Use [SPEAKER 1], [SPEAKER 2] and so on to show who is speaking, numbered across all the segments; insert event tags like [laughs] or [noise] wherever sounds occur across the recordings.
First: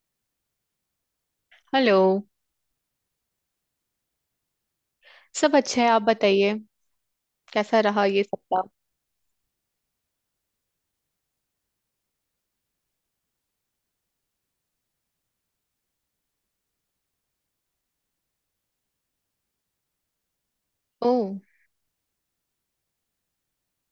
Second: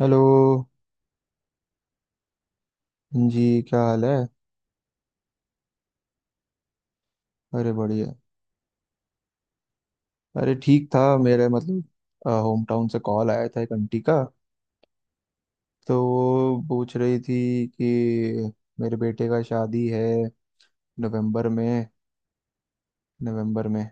[SPEAKER 1] Hello.
[SPEAKER 2] Hello.
[SPEAKER 1] जी क्या हाल है।
[SPEAKER 2] सब अच्छा है, आप बताइए।
[SPEAKER 1] अरे
[SPEAKER 2] कैसा रहा
[SPEAKER 1] बढ़िया।
[SPEAKER 2] ये सप्ताह?
[SPEAKER 1] अरे ठीक था मेरे मतलब। होम टाउन से कॉल आया था एक आंटी का। तो वो पूछ रही थी कि मेरे बेटे का शादी है
[SPEAKER 2] ओह।
[SPEAKER 1] नवंबर में। नवंबर में।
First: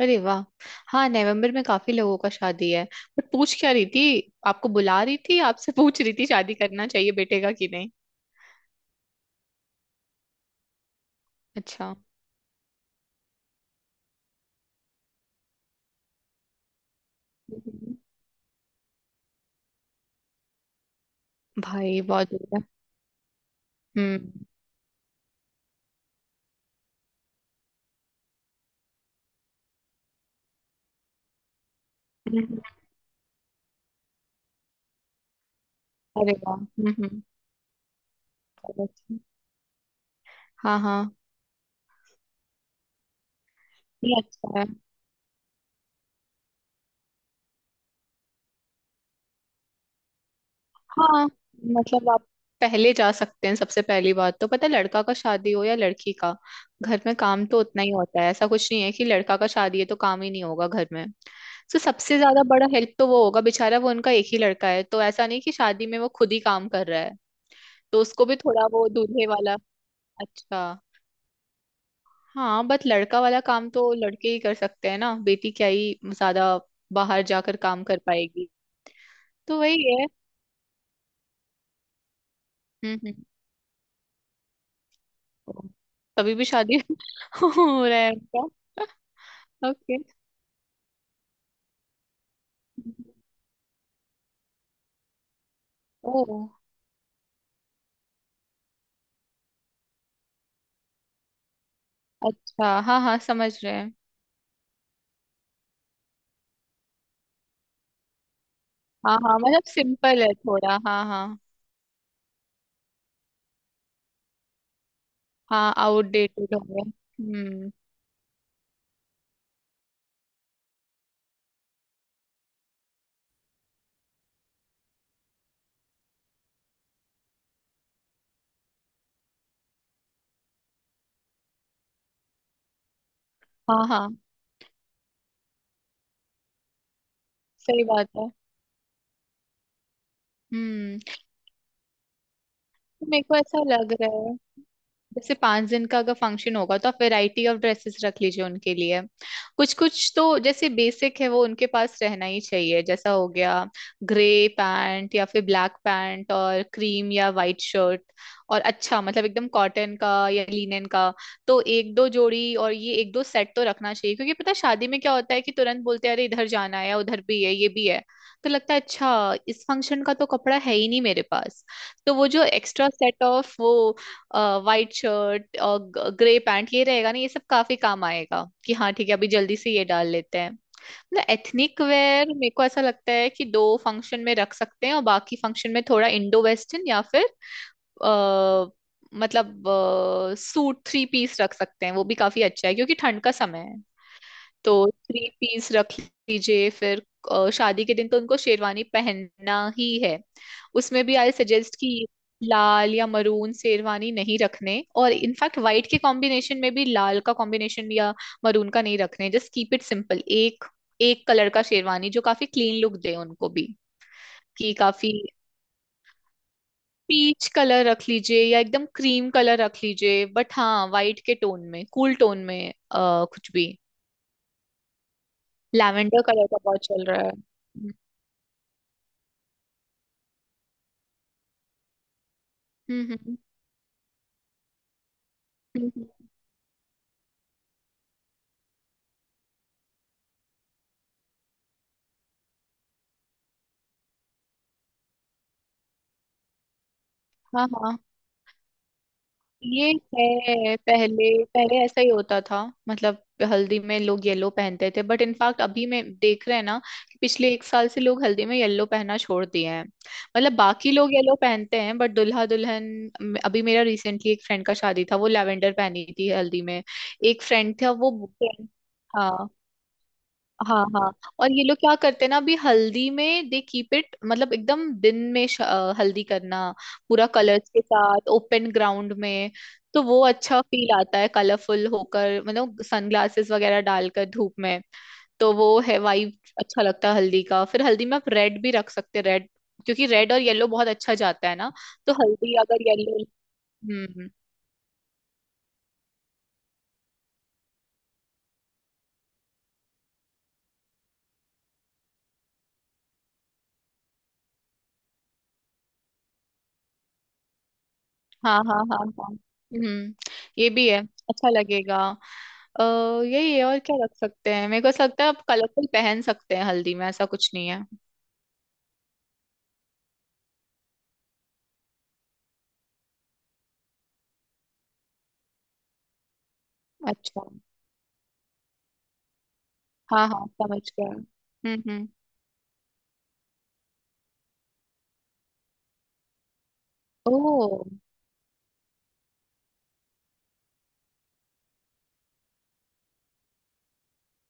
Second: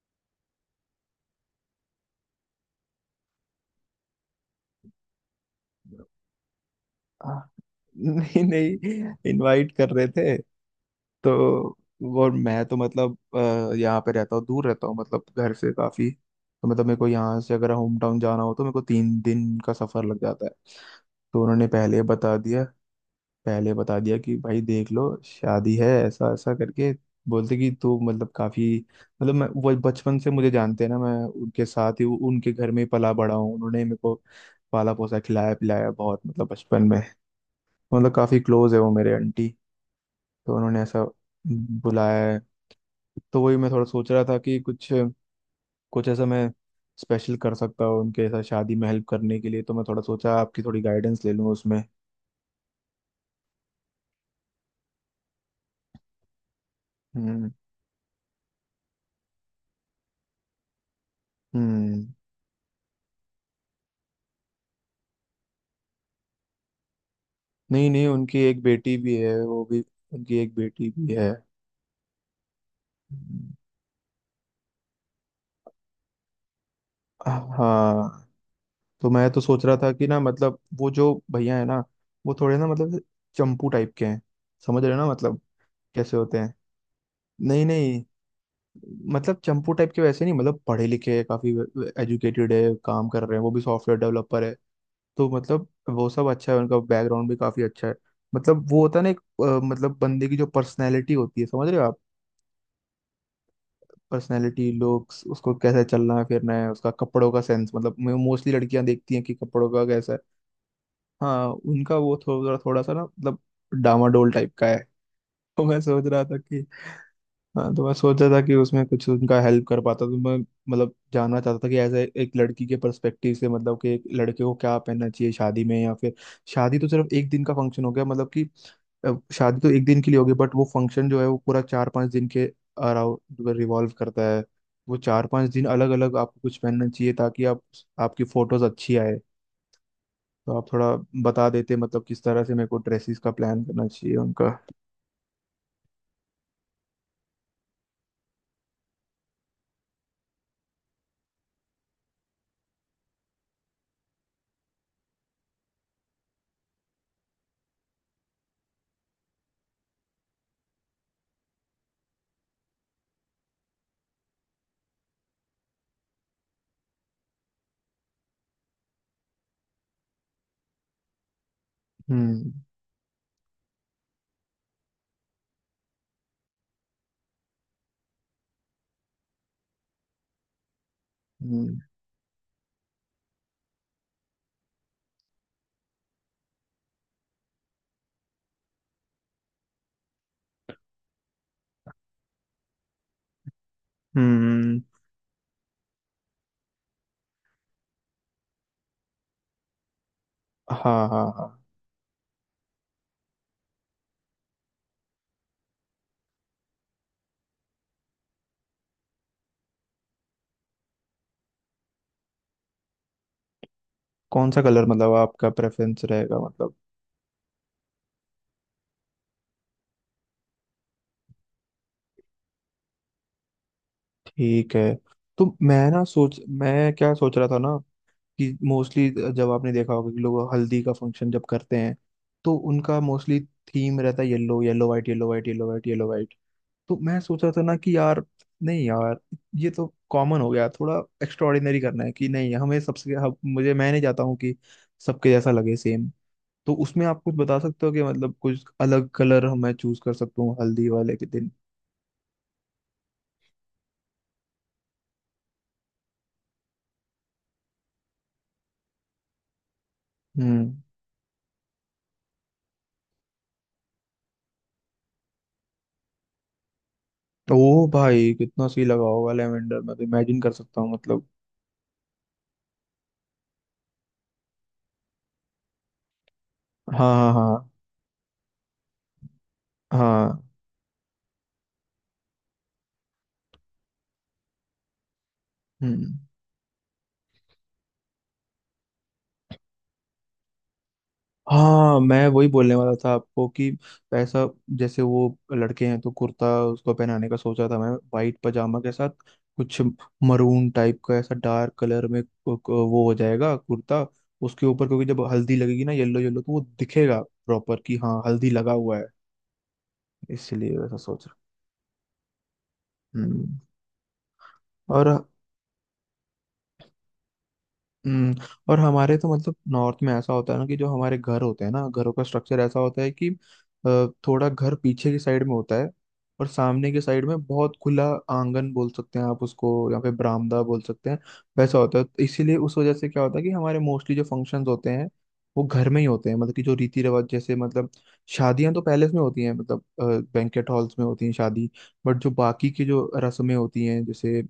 [SPEAKER 2] अरे वाह। हाँ, नवंबर में काफी लोगों का शादी है। बट पूछ क्या रही थी, आपको बुला रही थी, आपसे पूछ रही थी शादी करना चाहिए
[SPEAKER 1] आ,
[SPEAKER 2] बेटे का कि नहीं?
[SPEAKER 1] नहीं नहीं इनवाइट कर रहे थे। तो
[SPEAKER 2] अच्छा।
[SPEAKER 1] और मैं तो मतलब यहाँ पे रहता हूँ दूर रहता हूँ मतलब घर से काफी। तो मतलब मेरे को यहाँ से अगर
[SPEAKER 2] हम्म।
[SPEAKER 1] होम टाउन जाना हो तो मेरे को 3 दिन का सफर लग जाता है। तो उन्होंने पहले
[SPEAKER 2] भाई
[SPEAKER 1] ही
[SPEAKER 2] बहुत
[SPEAKER 1] बता
[SPEAKER 2] बढ़िया।
[SPEAKER 1] दिया। पहले बता दिया कि
[SPEAKER 2] हम्म
[SPEAKER 1] भाई देख लो शादी है ऐसा ऐसा करके बोलते कि तू मतलब काफी मतलब। मैं वो बचपन से मुझे जानते हैं ना। मैं उनके साथ ही उनके
[SPEAKER 2] हम्म।
[SPEAKER 1] घर में ही पला बड़ा हूँ। उन्होंने मेरे को पाला पोसा खिलाया पिलाया बहुत
[SPEAKER 2] अरे
[SPEAKER 1] मतलब
[SPEAKER 2] वाह।
[SPEAKER 1] बचपन में।
[SPEAKER 2] हम्म।
[SPEAKER 1] मतलब काफी क्लोज है
[SPEAKER 2] बहुत
[SPEAKER 1] वो मेरे
[SPEAKER 2] अच्छा।
[SPEAKER 1] आंटी। तो
[SPEAKER 2] हाँ
[SPEAKER 1] उन्होंने ऐसा
[SPEAKER 2] हाँ।
[SPEAKER 1] बुलाया है। तो वही मैं थोड़ा सोच
[SPEAKER 2] ये
[SPEAKER 1] रहा था
[SPEAKER 2] अच्छा
[SPEAKER 1] कि
[SPEAKER 2] है।
[SPEAKER 1] कुछ कुछ ऐसा मैं स्पेशल कर सकता हूँ उनके साथ शादी में हेल्प करने के लिए। तो मैं थोड़ा सोचा आपकी थोड़ी गाइडेंस
[SPEAKER 2] हाँ
[SPEAKER 1] ले लूँ उसमें।
[SPEAKER 2] मतलब आप पहले जा सकते हैं। सबसे पहली बात तो पता है, लड़का का शादी हो या लड़की का, घर में काम
[SPEAKER 1] हम्म।
[SPEAKER 2] तो उतना ही होता है। ऐसा कुछ नहीं है कि लड़का का शादी है तो काम ही नहीं होगा घर में। तो
[SPEAKER 1] हम्म।
[SPEAKER 2] सबसे ज्यादा बड़ा हेल्प तो वो होगा बेचारा, वो उनका एक ही लड़का है तो ऐसा नहीं कि शादी में वो खुद ही काम कर रहा है।
[SPEAKER 1] नहीं
[SPEAKER 2] तो
[SPEAKER 1] नहीं
[SPEAKER 2] उसको भी
[SPEAKER 1] उनकी एक
[SPEAKER 2] थोड़ा वो
[SPEAKER 1] बेटी भी
[SPEAKER 2] दूल्हे
[SPEAKER 1] है
[SPEAKER 2] वाला।
[SPEAKER 1] वो भी। उनकी एक
[SPEAKER 2] अच्छा
[SPEAKER 1] बेटी भी है।
[SPEAKER 2] हाँ, बट लड़का वाला काम तो लड़के ही कर सकते हैं ना, बेटी क्या ही ज्यादा बाहर जाकर काम कर
[SPEAKER 1] हाँ।
[SPEAKER 2] पाएगी।
[SPEAKER 1] तो मैं तो
[SPEAKER 2] तो
[SPEAKER 1] सोच रहा
[SPEAKER 2] वही
[SPEAKER 1] था
[SPEAKER 2] है।
[SPEAKER 1] कि ना मतलब वो जो भैया है ना वो थोड़े ना मतलब
[SPEAKER 2] हम्म।
[SPEAKER 1] चंपू टाइप के हैं। समझ रहे हो ना मतलब कैसे
[SPEAKER 2] तभी
[SPEAKER 1] होते
[SPEAKER 2] भी
[SPEAKER 1] हैं।
[SPEAKER 2] शादी [laughs]
[SPEAKER 1] नहीं
[SPEAKER 2] हो रहा
[SPEAKER 1] नहीं
[SPEAKER 2] है उनका?
[SPEAKER 1] मतलब चंपू टाइप
[SPEAKER 2] ओके।
[SPEAKER 1] के वैसे नहीं मतलब पढ़े लिखे हैं काफी एजुकेटेड है काम कर रहे हैं वो भी सॉफ्टवेयर डेवलपर है। तो मतलब वो
[SPEAKER 2] ओ
[SPEAKER 1] सब अच्छा है उनका बैकग्राउंड भी काफी अच्छा है। मतलब वो होता है ना एक मतलब बंदे की जो पर्सनैलिटी होती है समझ रहे हो आप।
[SPEAKER 2] अच्छा, हाँ हाँ, समझ रहे हैं।
[SPEAKER 1] पर्सनैलिटी लुक्स उसको कैसे चलना है फिरना है उसका कपड़ों का सेंस मतलब मोस्टली लड़कियां देखती
[SPEAKER 2] हाँ
[SPEAKER 1] हैं कि
[SPEAKER 2] हाँ, मतलब
[SPEAKER 1] कपड़ों का कैसा है।
[SPEAKER 2] सिंपल है थोड़ा, हाँ हाँ।
[SPEAKER 1] हाँ उनका वो थोड़ा थोड़ा सा ना मतलब डामाडोल टाइप का है। तो
[SPEAKER 2] हाँ
[SPEAKER 1] मैं सोच रहा था
[SPEAKER 2] आउटडेटेड
[SPEAKER 1] कि
[SPEAKER 2] हो गया। हम्म।
[SPEAKER 1] हाँ तो मैं सोचा था कि उसमें कुछ उनका हेल्प कर पाता तो मैं मतलब जानना चाहता था कि एज एक लड़की के पर्सपेक्टिव से मतलब कि एक लड़के को क्या पहनना चाहिए शादी में या फिर शादी तो सिर्फ एक दिन का फंक्शन हो गया मतलब कि शादी तो एक दिन के लिए होगी बट वो फंक्शन जो है वो पूरा 4-5 दिन के अराउंड
[SPEAKER 2] हाँ
[SPEAKER 1] रिवॉल्व
[SPEAKER 2] हाँ,
[SPEAKER 1] करता है। वो 4-5 दिन अलग अलग आपको कुछ पहनना चाहिए ताकि आप
[SPEAKER 2] सही बात
[SPEAKER 1] आपकी
[SPEAKER 2] है।
[SPEAKER 1] फोटोज अच्छी आए। तो आप थोड़ा
[SPEAKER 2] हम्म।
[SPEAKER 1] बता देते मतलब किस तरह से मेरे को
[SPEAKER 2] तो
[SPEAKER 1] ड्रेसेस
[SPEAKER 2] मेरे
[SPEAKER 1] का
[SPEAKER 2] को ऐसा
[SPEAKER 1] प्लान करना
[SPEAKER 2] लग
[SPEAKER 1] चाहिए
[SPEAKER 2] रहा है,
[SPEAKER 1] उनका।
[SPEAKER 2] जैसे 5 दिन का अगर फंक्शन होगा तो आप वैरायटी ऑफ ड्रेसेस रख लीजिए उनके लिए। कुछ कुछ तो जैसे बेसिक है वो उनके पास रहना ही चाहिए, जैसा हो गया ग्रे पैंट या फिर ब्लैक पैंट और क्रीम या वाइट शर्ट। और अच्छा मतलब एकदम कॉटन का या लिनन का। तो एक दो जोड़ी और ये एक दो सेट तो रखना चाहिए, क्योंकि पता है शादी में क्या होता है कि तुरंत बोलते हैं, अरे इधर जाना है या उधर भी है ये भी है, तो लगता है अच्छा इस फंक्शन का तो कपड़ा है ही नहीं मेरे पास। तो वो जो
[SPEAKER 1] हम्म।
[SPEAKER 2] एक्स्ट्रा सेट ऑफ वो वाइट शर्ट और ग्रे पैंट ये रहेगा ना, ये सब काफी काम आएगा कि हाँ ठीक है अभी जल्दी से ये डाल लेते हैं। ना
[SPEAKER 1] हम्म।
[SPEAKER 2] एथनिक वेयर मेरे को ऐसा लगता है कि दो फंक्शन में रख सकते हैं, और बाकी फंक्शन में थोड़ा इंडो वेस्टर्न या फिर अ, मतलब सूट थ्री पीस रख सकते हैं। वो भी काफी अच्छा है क्योंकि ठंड का समय है।
[SPEAKER 1] हम्म।
[SPEAKER 2] तो थ्री पीस रख लीजिए फिर। शादी के दिन तो उनको शेरवानी पहनना ही है। उसमें
[SPEAKER 1] हाँ
[SPEAKER 2] भी
[SPEAKER 1] हाँ
[SPEAKER 2] आई
[SPEAKER 1] हाँ।
[SPEAKER 2] सजेस्ट कि लाल या मरून शेरवानी नहीं रखने, और इनफैक्ट वाइट के कॉम्बिनेशन में भी लाल का कॉम्बिनेशन या मरून का नहीं रखने। Just keep it simple. एक एक कलर का शेरवानी जो काफी क्लीन लुक दे उनको भी।
[SPEAKER 1] कौन सा
[SPEAKER 2] कि
[SPEAKER 1] कलर
[SPEAKER 2] काफी
[SPEAKER 1] मतलब आपका प्रेफरेंस रहेगा मतलब।
[SPEAKER 2] पीच कलर रख लीजिए, या एकदम क्रीम कलर रख लीजिए। बट हाँ, वाइट के टोन में, कूल टोन में कुछ भी।
[SPEAKER 1] ठीक है। तो मैं ना
[SPEAKER 2] लैवेंडर
[SPEAKER 1] सोच
[SPEAKER 2] कलर का बहुत
[SPEAKER 1] मैं
[SPEAKER 2] चल
[SPEAKER 1] क्या
[SPEAKER 2] रहा
[SPEAKER 1] सोच रहा था ना
[SPEAKER 2] है।
[SPEAKER 1] कि मोस्टली जब आपने देखा होगा कि लोग हल्दी का फंक्शन जब करते हैं तो उनका
[SPEAKER 2] हम्म।
[SPEAKER 1] मोस्टली थीम रहता है yellow yellow white yellow white yellow white
[SPEAKER 2] हम्म, हम्म,
[SPEAKER 1] येलो वाइट। तो मैं सोच रहा था ना कि यार नहीं यार ये तो कॉमन हो गया थोड़ा एक्स्ट्राऑर्डिनरी करना है कि नहीं हमें सबसे हम, मुझे मैं नहीं चाहता हूँ कि सबके जैसा लगे सेम। तो उसमें आप कुछ बता
[SPEAKER 2] हाँ
[SPEAKER 1] सकते हो
[SPEAKER 2] हाँ।
[SPEAKER 1] कि मतलब कुछ अलग कलर मैं
[SPEAKER 2] ये
[SPEAKER 1] चूज कर सकता हूँ
[SPEAKER 2] है।
[SPEAKER 1] हल्दी वाले के
[SPEAKER 2] पहले
[SPEAKER 1] दिन।
[SPEAKER 2] पहले ऐसा ही होता था, मतलब हल्दी में लोग येलो पहनते थे। बट इनफैक्ट अभी में देख रहे हैं ना कि पिछले एक साल से लोग हल्दी में येलो पहनना छोड़ दिए हैं। मतलब
[SPEAKER 1] हम्म।
[SPEAKER 2] बाकी लोग येलो पहनते हैं, बट दुल्हा दुल्हन। अभी मेरा रिसेंटली एक फ्रेंड का शादी था, वो लैवेंडर पहनी थी हल्दी में। एक फ्रेंड
[SPEAKER 1] ओ
[SPEAKER 2] था वो।
[SPEAKER 1] भाई कितना सही लगा होगा
[SPEAKER 2] हाँ
[SPEAKER 1] लेवेंडर मैं तो इमेजिन कर सकता
[SPEAKER 2] हाँ
[SPEAKER 1] हूँ
[SPEAKER 2] हाँ।
[SPEAKER 1] मतलब।
[SPEAKER 2] और ये लोग क्या करते हैं ना, अभी हल्दी में दे कीप इट, मतलब एकदम दिन में हल्दी करना
[SPEAKER 1] हाँ
[SPEAKER 2] पूरा
[SPEAKER 1] हाँ
[SPEAKER 2] कलर्स
[SPEAKER 1] हाँ
[SPEAKER 2] के साथ ओपन ग्राउंड में। तो वो
[SPEAKER 1] हाँ।
[SPEAKER 2] अच्छा फील आता है कलरफुल होकर, मतलब सनग्लासेस वगैरह डालकर धूप में। तो वो है
[SPEAKER 1] हम्म।
[SPEAKER 2] वाइब। अच्छा लगता है हल्दी का। फिर हल्दी में आप रेड भी रख सकते हैं, रेड, क्योंकि रेड और येलो बहुत अच्छा जाता है ना।
[SPEAKER 1] हाँ
[SPEAKER 2] तो
[SPEAKER 1] मैं वही
[SPEAKER 2] हल्दी
[SPEAKER 1] बोलने
[SPEAKER 2] अगर
[SPEAKER 1] वाला था
[SPEAKER 2] येलो।
[SPEAKER 1] आपको कि
[SPEAKER 2] हम्म हम्म।
[SPEAKER 1] पैसा जैसे वो लड़के हैं तो कुर्ता उसको पहनाने का सोचा था मैं वाइट पजामा के साथ कुछ मरून टाइप का ऐसा डार्क कलर में वो हो जाएगा कुर्ता। उसके ऊपर क्योंकि जब हल्दी लगेगी ना येलो येलो तो वो दिखेगा प्रॉपर कि हाँ हल्दी
[SPEAKER 2] हाँ
[SPEAKER 1] लगा
[SPEAKER 2] हाँ
[SPEAKER 1] हुआ
[SPEAKER 2] हाँ
[SPEAKER 1] है।
[SPEAKER 2] हाँ। हम्म। ये
[SPEAKER 1] इसलिए
[SPEAKER 2] भी
[SPEAKER 1] वैसा
[SPEAKER 2] है,
[SPEAKER 1] सोच रहा।
[SPEAKER 2] अच्छा लगेगा। अ, यही
[SPEAKER 1] हम्म।
[SPEAKER 2] है। और क्या रख सकते हैं? मेरे को ऐसा लगता
[SPEAKER 1] और
[SPEAKER 2] है आप कलरफुल पहन सकते हैं हल्दी में, ऐसा कुछ नहीं है।
[SPEAKER 1] हम्म, हमारे तो मतलब नॉर्थ में ऐसा होता है ना कि जो हमारे घर होते हैं ना घरों का स्ट्रक्चर ऐसा होता है कि थोड़ा घर पीछे की साइड में होता है। और सामने की साइड
[SPEAKER 2] अच्छा
[SPEAKER 1] में बहुत खुला आंगन बोल सकते हैं आप उसको या फिर
[SPEAKER 2] हाँ हाँ,
[SPEAKER 1] बरामदा बोल
[SPEAKER 2] समझ गया।
[SPEAKER 1] सकते हैं। वैसा होता है
[SPEAKER 2] हम्म।
[SPEAKER 1] तो इसीलिए उस वजह से क्या होता है कि हमारे मोस्टली जो फंक्शंस होते हैं वो घर में ही होते हैं मतलब कि जो रीति रिवाज जैसे
[SPEAKER 2] ओह।
[SPEAKER 1] मतलब शादियां तो पैलेस में होती हैं मतलब बैंकेट हॉल्स में होती हैं शादी। बट जो बाकी की जो रस्में होती हैं जैसे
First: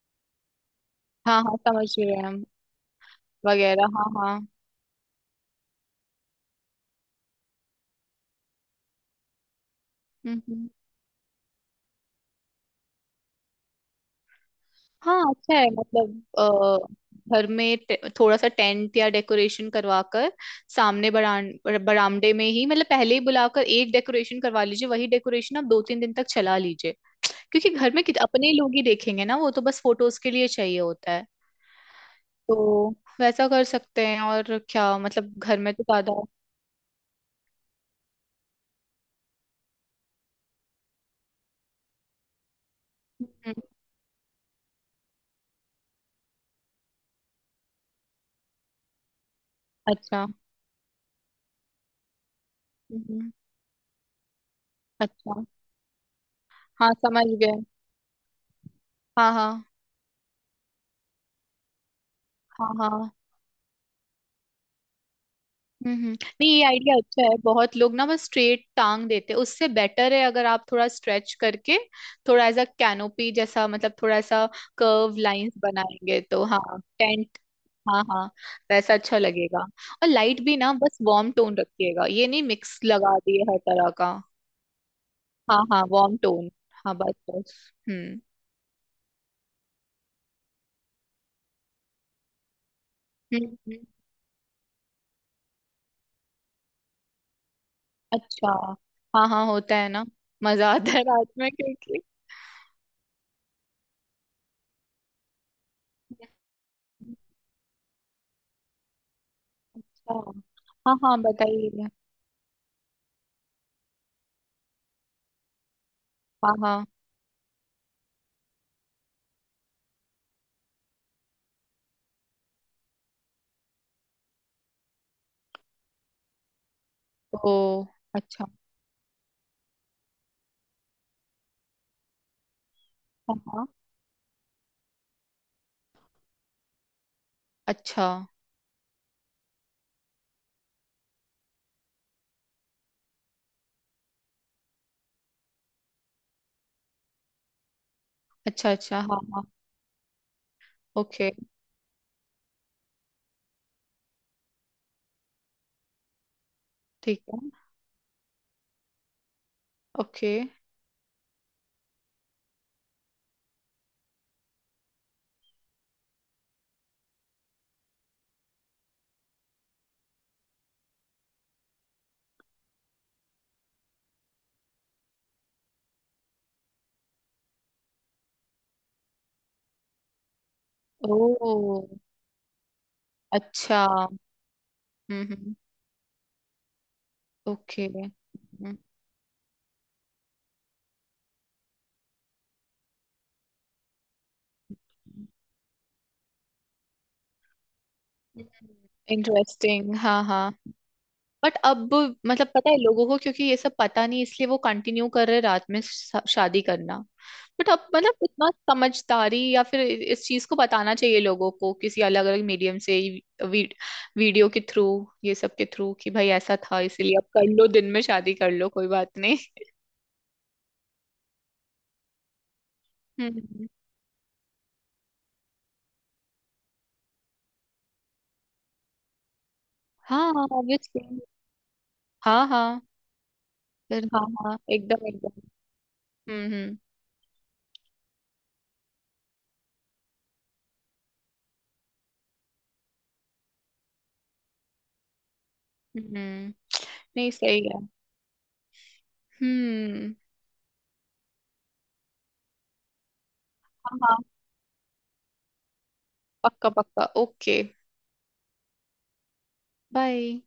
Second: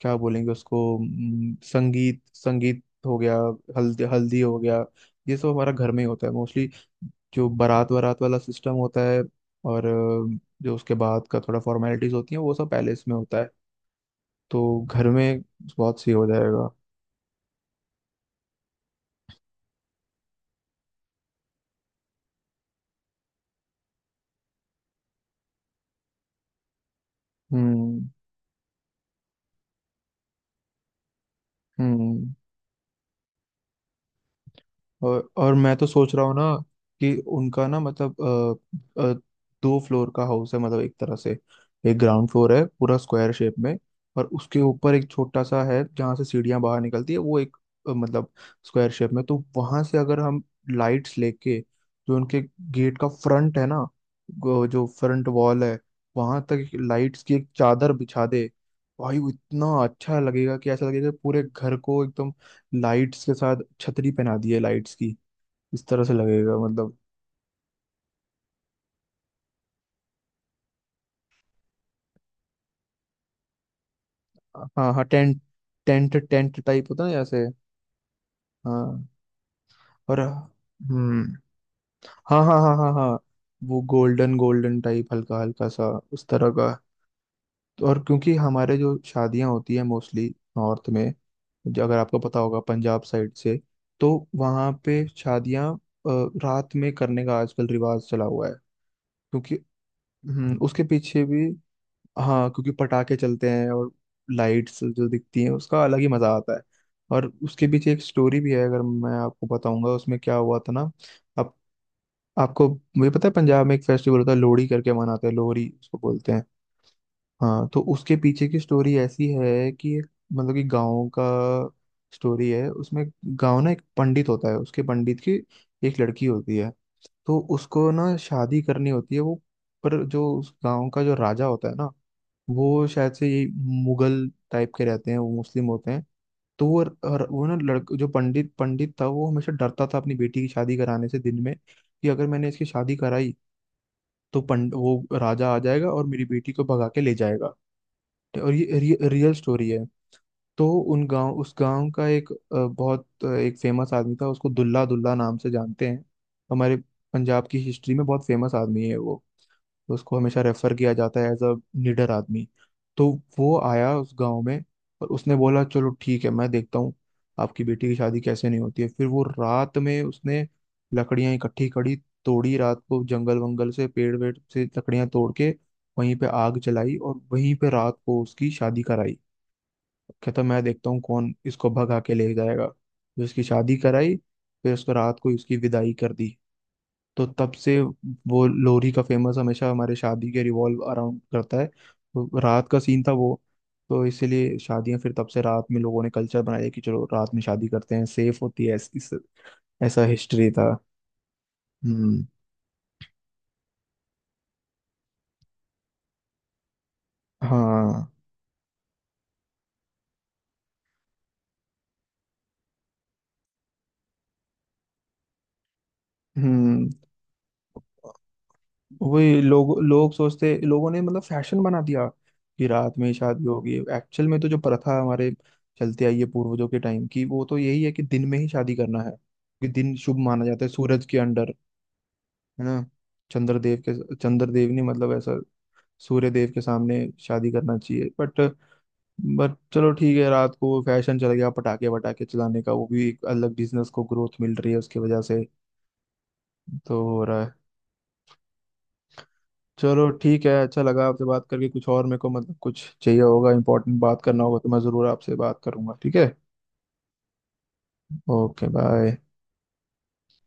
[SPEAKER 1] क्या बोलेंगे उसको
[SPEAKER 2] हाँ हाँ समझ गए
[SPEAKER 1] संगीत
[SPEAKER 2] हम।
[SPEAKER 1] संगीत हो गया
[SPEAKER 2] वगैरह
[SPEAKER 1] हल्दी
[SPEAKER 2] हाँ हाँ।
[SPEAKER 1] हल्दी हो गया। ये सब हमारा घर में ही होता है मोस्टली। जो बारात वारात वाला सिस्टम होता है और
[SPEAKER 2] हम्म।
[SPEAKER 1] जो उसके बाद का थोड़ा फॉर्मेलिटीज होती है वो सब पैलेस में होता है। तो घर
[SPEAKER 2] हाँ
[SPEAKER 1] में
[SPEAKER 2] अच्छा है,
[SPEAKER 1] बहुत सही
[SPEAKER 2] मतलब
[SPEAKER 1] हो जाएगा।
[SPEAKER 2] घर में थोड़ा सा टेंट या डेकोरेशन करवा कर, सामने बरान बरामदे में ही, मतलब पहले ही बुलाकर एक डेकोरेशन करवा लीजिए। वही डेकोरेशन आप दो तीन दिन तक चला लीजिए। क्योंकि घर
[SPEAKER 1] हम्म।
[SPEAKER 2] में अपने लोग ही देखेंगे ना, वो तो बस फोटोज के लिए चाहिए होता है।
[SPEAKER 1] हम्म।
[SPEAKER 2] तो वैसा कर सकते हैं। और क्या
[SPEAKER 1] और
[SPEAKER 2] मतलब,
[SPEAKER 1] और
[SPEAKER 2] घर में
[SPEAKER 1] मैं
[SPEAKER 2] तो
[SPEAKER 1] तो
[SPEAKER 2] ज्यादा।
[SPEAKER 1] सोच रहा हूँ ना कि उनका ना मतलब अ, अ, 2 फ्लोर का हाउस है मतलब एक तरह से। एक ग्राउंड फ्लोर है पूरा स्क्वायर
[SPEAKER 2] हम्म,
[SPEAKER 1] शेप में। और उसके ऊपर एक छोटा सा है जहाँ से सीढ़ियाँ बाहर निकलती है वो एक मतलब स्क्वायर शेप में। तो वहां से अगर
[SPEAKER 2] अच्छा।
[SPEAKER 1] हम लाइट्स लेके जो उनके गेट का
[SPEAKER 2] हम्म,
[SPEAKER 1] फ्रंट है ना जो फ्रंट
[SPEAKER 2] अच्छा।
[SPEAKER 1] वॉल है वहां तक
[SPEAKER 2] हाँ
[SPEAKER 1] लाइट्स
[SPEAKER 2] समझ
[SPEAKER 1] की एक
[SPEAKER 2] गए।
[SPEAKER 1] चादर बिछा दे। भाई वो
[SPEAKER 2] हाँ हाँ
[SPEAKER 1] इतना अच्छा लगेगा कि ऐसा लगेगा कि पूरे घर को एकदम
[SPEAKER 2] हाँ हाँ।
[SPEAKER 1] लाइट्स के साथ छतरी पहना दी है लाइट्स की। इस
[SPEAKER 2] हम्म
[SPEAKER 1] तरह
[SPEAKER 2] हम्म।
[SPEAKER 1] से
[SPEAKER 2] नहीं,
[SPEAKER 1] लगेगा
[SPEAKER 2] ये आइडिया
[SPEAKER 1] मतलब।
[SPEAKER 2] अच्छा है। बहुत लोग ना बस स्ट्रेट टांग देते हैं, उससे बेटर है अगर आप थोड़ा स्ट्रेच करके, थोड़ा ऐसा कैनोपी जैसा, मतलब थोड़ा सा
[SPEAKER 1] हाँ हाँ
[SPEAKER 2] कर्व
[SPEAKER 1] टेंट
[SPEAKER 2] लाइंस
[SPEAKER 1] टेंट
[SPEAKER 2] बनाएंगे तो
[SPEAKER 1] टेंट
[SPEAKER 2] हाँ।
[SPEAKER 1] टाइप होता है ना
[SPEAKER 2] टेंट।
[SPEAKER 1] ऐसे।
[SPEAKER 2] हाँ हाँ, वैसा
[SPEAKER 1] हाँ।
[SPEAKER 2] अच्छा लगेगा। और
[SPEAKER 1] और
[SPEAKER 2] लाइट भी ना, बस
[SPEAKER 1] हम्म।
[SPEAKER 2] वार्म टोन रखिएगा, ये
[SPEAKER 1] हाँ
[SPEAKER 2] नहीं
[SPEAKER 1] हाँ हाँ
[SPEAKER 2] मिक्स
[SPEAKER 1] हाँ हाँ।
[SPEAKER 2] लगा दिए हर
[SPEAKER 1] वो
[SPEAKER 2] तरह का।
[SPEAKER 1] गोल्डन गोल्डन टाइप हल्का
[SPEAKER 2] हाँ
[SPEAKER 1] हल्का
[SPEAKER 2] हाँ
[SPEAKER 1] सा।
[SPEAKER 2] वार्म
[SPEAKER 1] उस तरह
[SPEAKER 2] टोन।
[SPEAKER 1] का।
[SPEAKER 2] हाँ बस बस।
[SPEAKER 1] तो और
[SPEAKER 2] हम्म
[SPEAKER 1] क्योंकि हमारे जो शादियां होती है मोस्टली नॉर्थ में जो अगर आपको पता होगा पंजाब साइड
[SPEAKER 2] हम्म।
[SPEAKER 1] से तो वहाँ पे शादियां रात में करने का आजकल रिवाज चला हुआ है।
[SPEAKER 2] अच्छा। हाँ हाँ
[SPEAKER 1] क्योंकि
[SPEAKER 2] होता है ना। मजा
[SPEAKER 1] उसके
[SPEAKER 2] आता है
[SPEAKER 1] पीछे
[SPEAKER 2] रात
[SPEAKER 1] भी।
[SPEAKER 2] में क्योंकि
[SPEAKER 1] हाँ क्योंकि पटाखे चलते हैं और लाइट्स जो दिखती हैं उसका अलग ही मजा आता है। और उसके पीछे एक स्टोरी भी है अगर मैं आपको बताऊंगा उसमें
[SPEAKER 2] अच्छा।
[SPEAKER 1] क्या हुआ था ना।
[SPEAKER 2] हाँ हाँ
[SPEAKER 1] आप
[SPEAKER 2] बताइए।
[SPEAKER 1] आपको मुझे पता है पंजाब में एक फेस्टिवल होता है लोहड़ी करके मनाते हैं लोहड़ी उसको बोलते हैं।
[SPEAKER 2] हाँ हाँ।
[SPEAKER 1] हाँ तो उसके पीछे की स्टोरी ऐसी है कि मतलब कि गाँव का स्टोरी है उसमें। गाँव ना एक पंडित होता है उसके पंडित की एक लड़की होती है। तो
[SPEAKER 2] ओ
[SPEAKER 1] उसको ना
[SPEAKER 2] अच्छा।
[SPEAKER 1] शादी करनी होती है वो। पर जो उस गांव का जो राजा होता है ना वो शायद से
[SPEAKER 2] हाँ
[SPEAKER 1] ये
[SPEAKER 2] हाँ।
[SPEAKER 1] मुगल टाइप के रहते हैं वो मुस्लिम होते हैं। तो वो और वो ना लड़क जो
[SPEAKER 2] अच्छा
[SPEAKER 1] पंडित पंडित था वो हमेशा डरता था अपनी बेटी की शादी कराने से दिन में। कि अगर मैंने इसकी शादी कराई तो पंड वो राजा आ जाएगा और मेरी बेटी को भगा के ले जाएगा। और
[SPEAKER 2] अच्छा।
[SPEAKER 1] ये
[SPEAKER 2] अच्छा हाँ
[SPEAKER 1] रियल
[SPEAKER 2] हाँ।
[SPEAKER 1] स्टोरी है। तो उन
[SPEAKER 2] ओके
[SPEAKER 1] गांव उस गांव का एक बहुत एक फेमस आदमी था उसको दुल्ला दुल्ला नाम से जानते हैं। हमारे
[SPEAKER 2] ठीक है।
[SPEAKER 1] पंजाब की हिस्ट्री में बहुत फेमस आदमी है वो। तो उसको
[SPEAKER 2] ओके।
[SPEAKER 1] हमेशा रेफर किया जाता है एज अ निडर आदमी। तो वो आया उस गांव में और उसने बोला चलो ठीक है मैं देखता हूँ आपकी बेटी की शादी कैसे नहीं होती है। फिर वो रात में उसने लकड़ियां इकट्ठी करी तोड़ी रात को जंगल वंगल से पेड़ वेड़ से लकड़ियां तोड़ के वहीं पे आग जलाई और वहीं पे रात को उसकी शादी कराई। कहता मैं देखता हूँ कौन इसको
[SPEAKER 2] ओ
[SPEAKER 1] भगा के ले जाएगा फिर उसकी शादी
[SPEAKER 2] अच्छा।
[SPEAKER 1] कराई। फिर उसको रात को ही
[SPEAKER 2] हम्म।
[SPEAKER 1] उसकी विदाई कर दी। तो तब से
[SPEAKER 2] ओके।
[SPEAKER 1] वो लोरी का फेमस हमेशा हमारे शादी के रिवॉल्व अराउंड करता है। तो रात का सीन था वो। तो इसीलिए शादियां फिर तब से रात में लोगों ने कल्चर बनाया कि चलो रात में शादी करते हैं सेफ होती है
[SPEAKER 2] इंटरेस्टिंग
[SPEAKER 1] ऐसा
[SPEAKER 2] हाँ
[SPEAKER 1] हिस्ट्री
[SPEAKER 2] हाँ।
[SPEAKER 1] था।
[SPEAKER 2] बट अब
[SPEAKER 1] हम्म।
[SPEAKER 2] मतलब पता है लोगों को क्योंकि ये सब पता नहीं, इसलिए वो कंटिन्यू कर रहे रात में शादी करना। बट अब
[SPEAKER 1] हाँ।
[SPEAKER 2] मतलब इतना समझदारी या फिर इस चीज को बताना चाहिए लोगों को किसी अलग अलग मीडियम से ही, वीडियो के थ्रू, ये सब के थ्रू, कि भाई ऐसा था
[SPEAKER 1] हम्म।
[SPEAKER 2] इसीलिए अब कर लो दिन में शादी कर लो कोई बात नहीं।
[SPEAKER 1] वही लोग लोग सोचते लोगों ने मतलब फैशन बना दिया कि रात में ही शादी
[SPEAKER 2] हम्म।
[SPEAKER 1] होगी एक्चुअल में। तो जो प्रथा हमारे चलते आई है पूर्वजों के टाइम की वो तो यही है कि दिन में ही शादी करना है। कि दिन शुभ
[SPEAKER 2] हाँ
[SPEAKER 1] माना
[SPEAKER 2] हाँ
[SPEAKER 1] जाता है
[SPEAKER 2] ऑब्वियसली।
[SPEAKER 1] सूरज के अंडर
[SPEAKER 2] हाँ
[SPEAKER 1] है
[SPEAKER 2] हाँ।
[SPEAKER 1] ना। चंद्रदेव
[SPEAKER 2] फिर
[SPEAKER 1] के
[SPEAKER 2] हाँ हाँ
[SPEAKER 1] चंद्रदेव ने
[SPEAKER 2] एकदम
[SPEAKER 1] मतलब ऐसा
[SPEAKER 2] एकदम।
[SPEAKER 1] सूर्य देव के
[SPEAKER 2] हम्म
[SPEAKER 1] सामने शादी करना चाहिए बट। चलो ठीक है रात को फैशन चल गया पटाखे वटाखे चलाने का वो भी एक अलग बिजनेस को ग्रोथ मिल रही है उसकी वजह से।
[SPEAKER 2] हम्म। हम्म।
[SPEAKER 1] तो हो
[SPEAKER 2] नहीं
[SPEAKER 1] रहा है।
[SPEAKER 2] सही है।
[SPEAKER 1] चलो
[SPEAKER 2] हम्म।
[SPEAKER 1] ठीक है अच्छा लगा आपसे बात करके कुछ और मेरे को मतलब कुछ चाहिए होगा इंपॉर्टेंट
[SPEAKER 2] हाँ हाँ
[SPEAKER 1] बात करना होगा तो मैं ज़रूर आपसे बात करूंगा ठीक है।
[SPEAKER 2] पक्का पक्का ओके।
[SPEAKER 1] Okay bye.
[SPEAKER 2] बाय।